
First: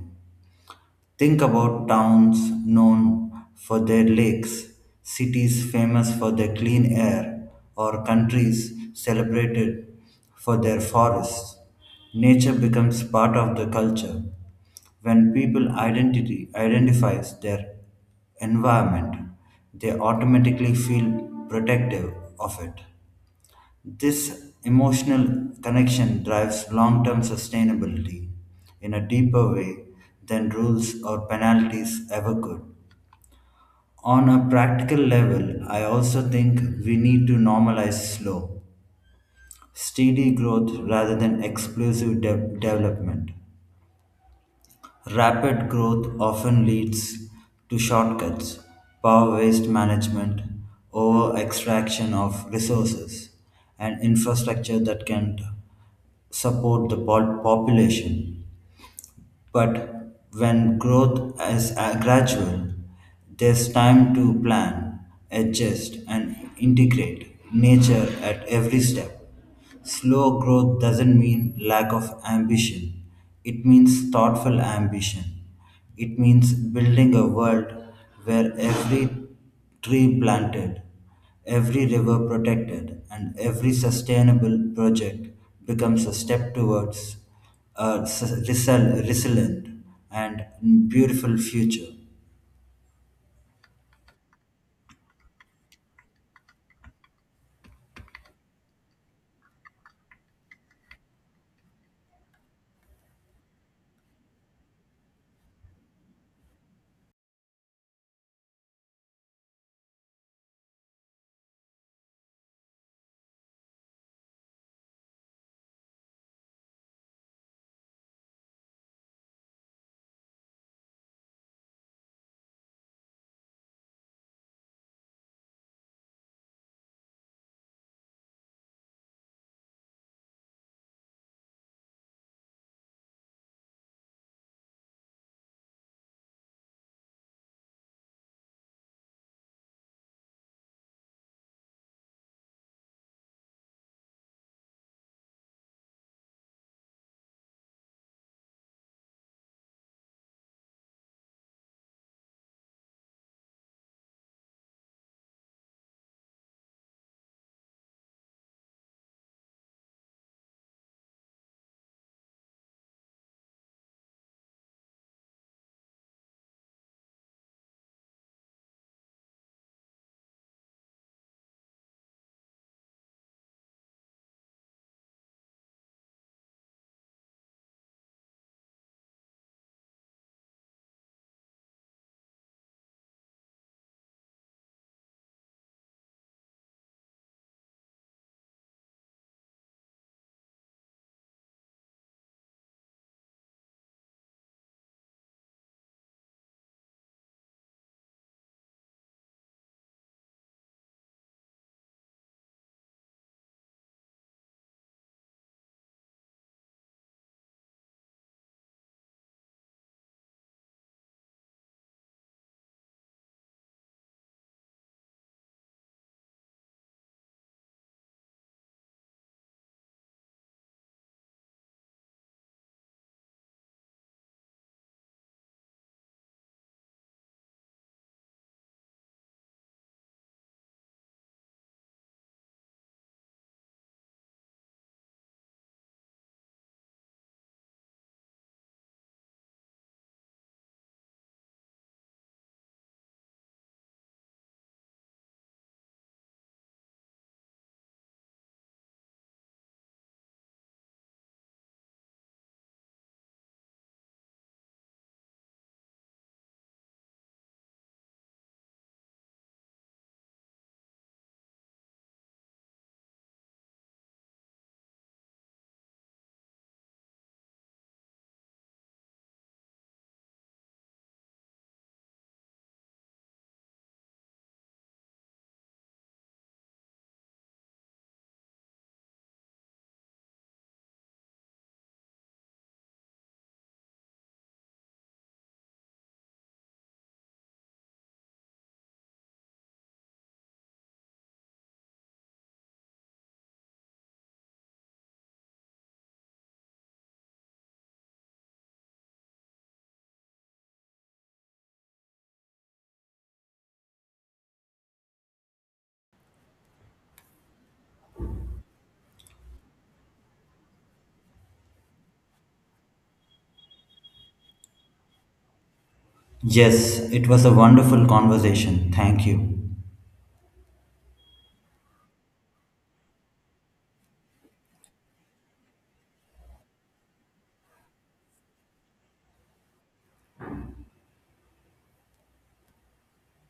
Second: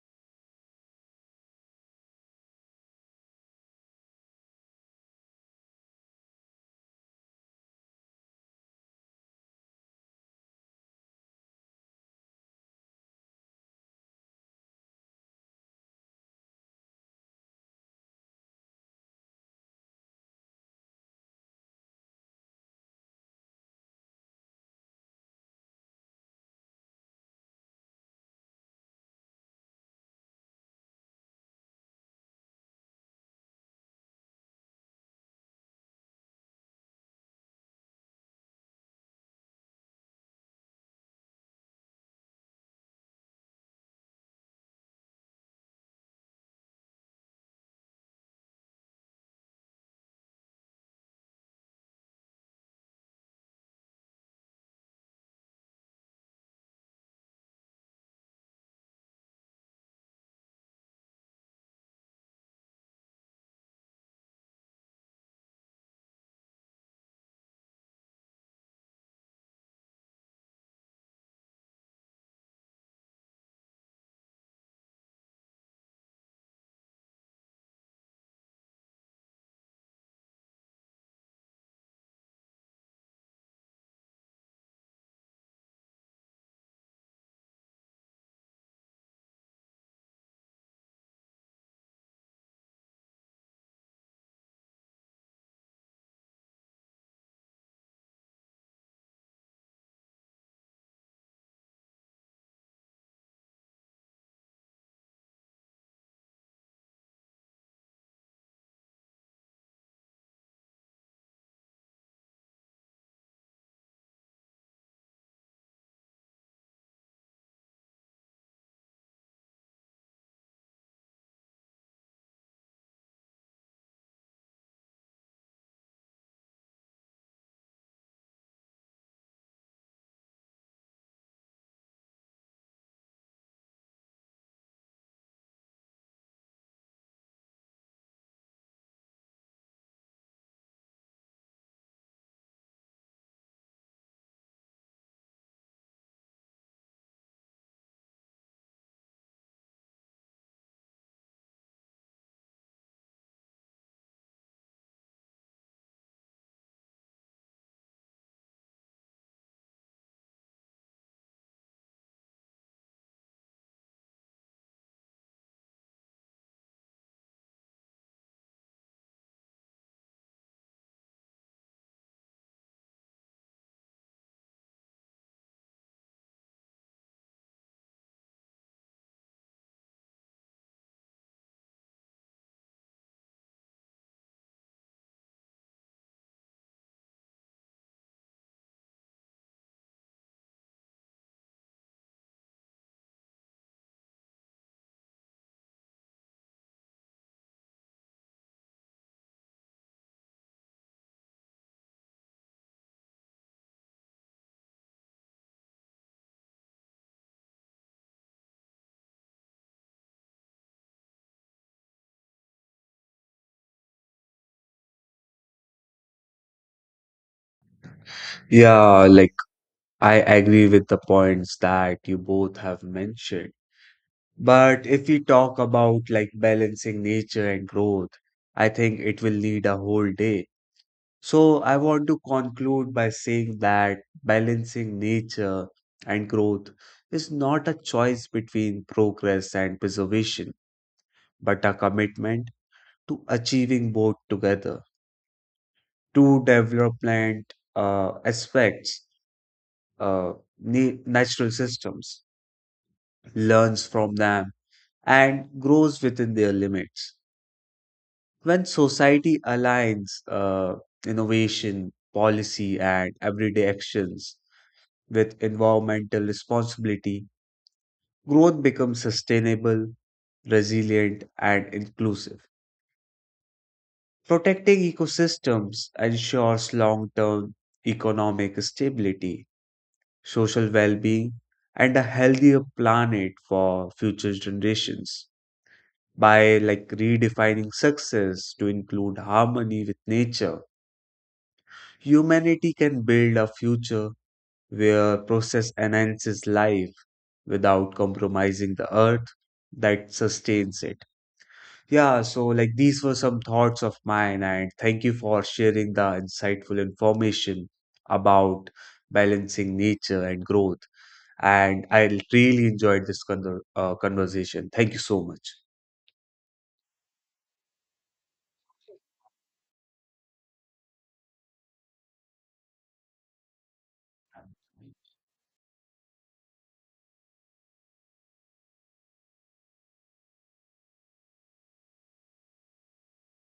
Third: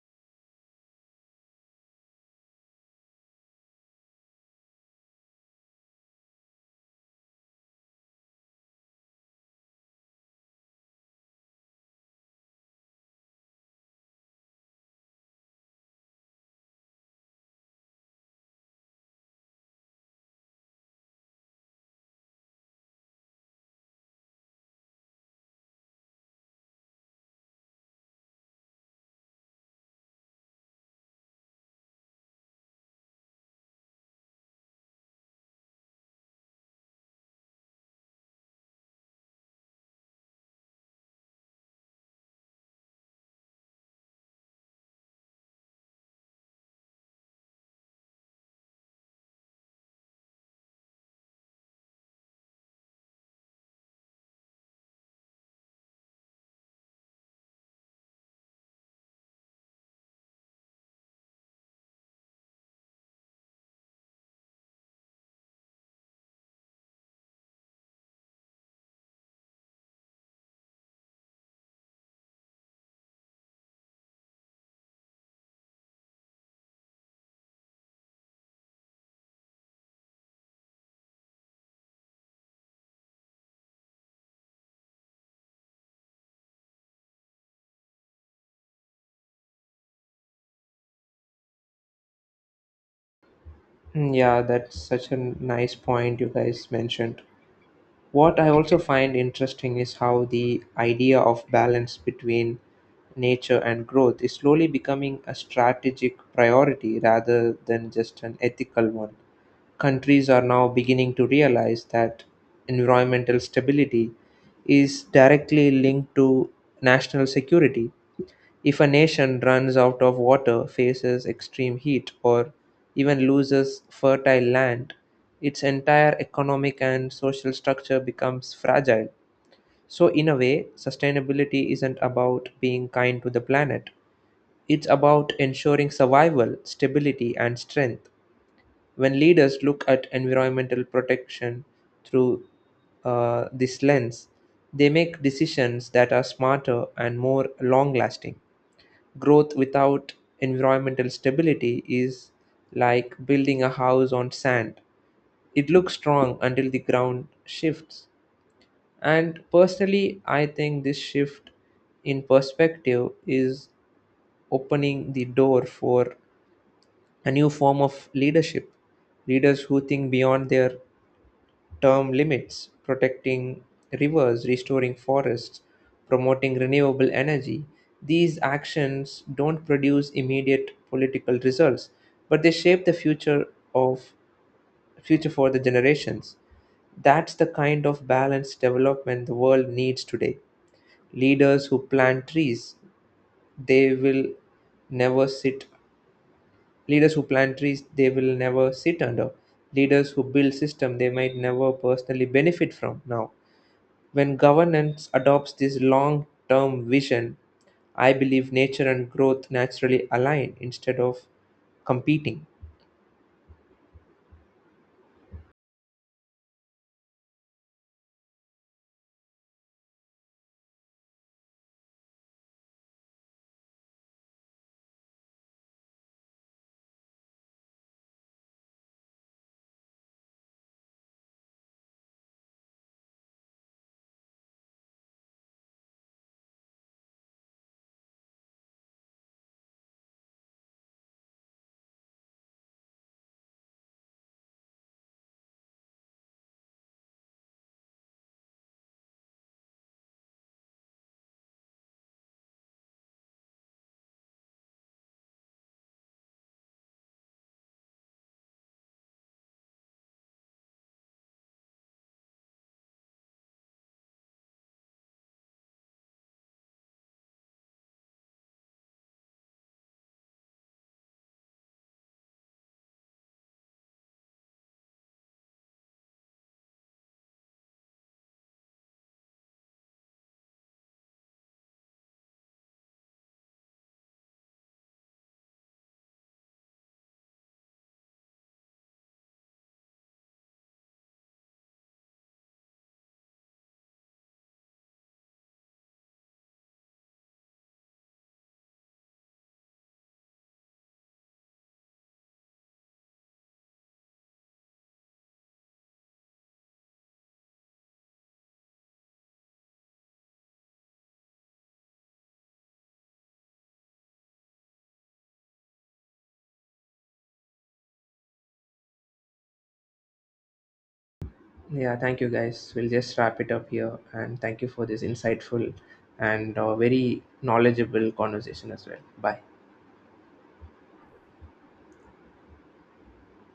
[SPEAKER 3] Think about towns known for their lakes, cities famous for their clean air, or countries celebrated for their forests. Nature becomes part of the culture. When people identity identifies their environment, they automatically feel protective of it. This emotional connection drives long term sustainability in a deeper way than rules or penalties ever could. On a practical level, I also think we need to normalize slow, steady growth rather than explosive development. Rapid growth often leads to shortcuts, power waste management, over extraction of resources, and infrastructure that can support the population. But when growth is gradual, there's time to plan, adjust, and integrate nature at every step. Slow growth doesn't mean lack of ambition. It means thoughtful ambition. It means building a world where every tree planted, every river protected, and every sustainable project becomes a step towards a resilient and beautiful future.
[SPEAKER 1] Mm, yeah, that's such a nice point you guys mentioned. What I also find interesting is how the idea of balance between nature and growth is slowly becoming a strategic priority rather than just an ethical one. Countries are now beginning to realize that environmental stability is directly linked to national security, if a nation runs out of water, faces extreme heat, or even loses fertile land, its entire economic and social structure becomes fragile. So, in a way, sustainability isn't about being kind to the planet, it's about ensuring survival, stability, and strength. When leaders look at environmental protection through this lens, they make decisions that are smarter and more long lasting. Growth without environmental stability is like building a house on sand. It looks strong until the ground shifts. And personally, I think this shift in perspective is opening the door for a new form of leadership. Leaders who think beyond their term limits, protecting rivers, restoring forests, promoting renewable energy. These actions don't produce immediate political results, but they shape the of future for the generations. That's the kind of balanced development the world needs today. Leaders who plant trees, they will never sit Leaders who plant trees they will never sit under leaders who build system they might never personally benefit from now when governance adopts this long term vision, I believe nature and growth naturally align instead of competing.
[SPEAKER 2] Yeah, like I agree with the points that you both have mentioned. But if we talk about like balancing nature and growth, I think it will need a whole day. So I want to conclude by saying that balancing nature and growth is not a choice between progress and preservation, but a commitment to achieving both together. Two development aspects, uh, natural systems, learns from them and grows within their limits. When society aligns innovation, policy, and everyday actions with environmental responsibility, growth becomes sustainable, resilient, and inclusive. Protecting ecosystems ensures long term economic stability, social well being, and a healthier planet for future generations. By like redefining success to include harmony with nature, humanity can build a future where process enhances life without compromising the earth that sustains it. Yeah, so like these were some thoughts of mine, and thank you for sharing the insightful information about balancing nature and growth. And I really enjoyed this conversation. Thank you so much.
[SPEAKER 3] Yes, it was a wonderful conversation. Thank you.
[SPEAKER 1] Yeah, thank you guys. We'll just wrap it up here. And thank you for this insightful and very knowledgeable conversation as well. Bye.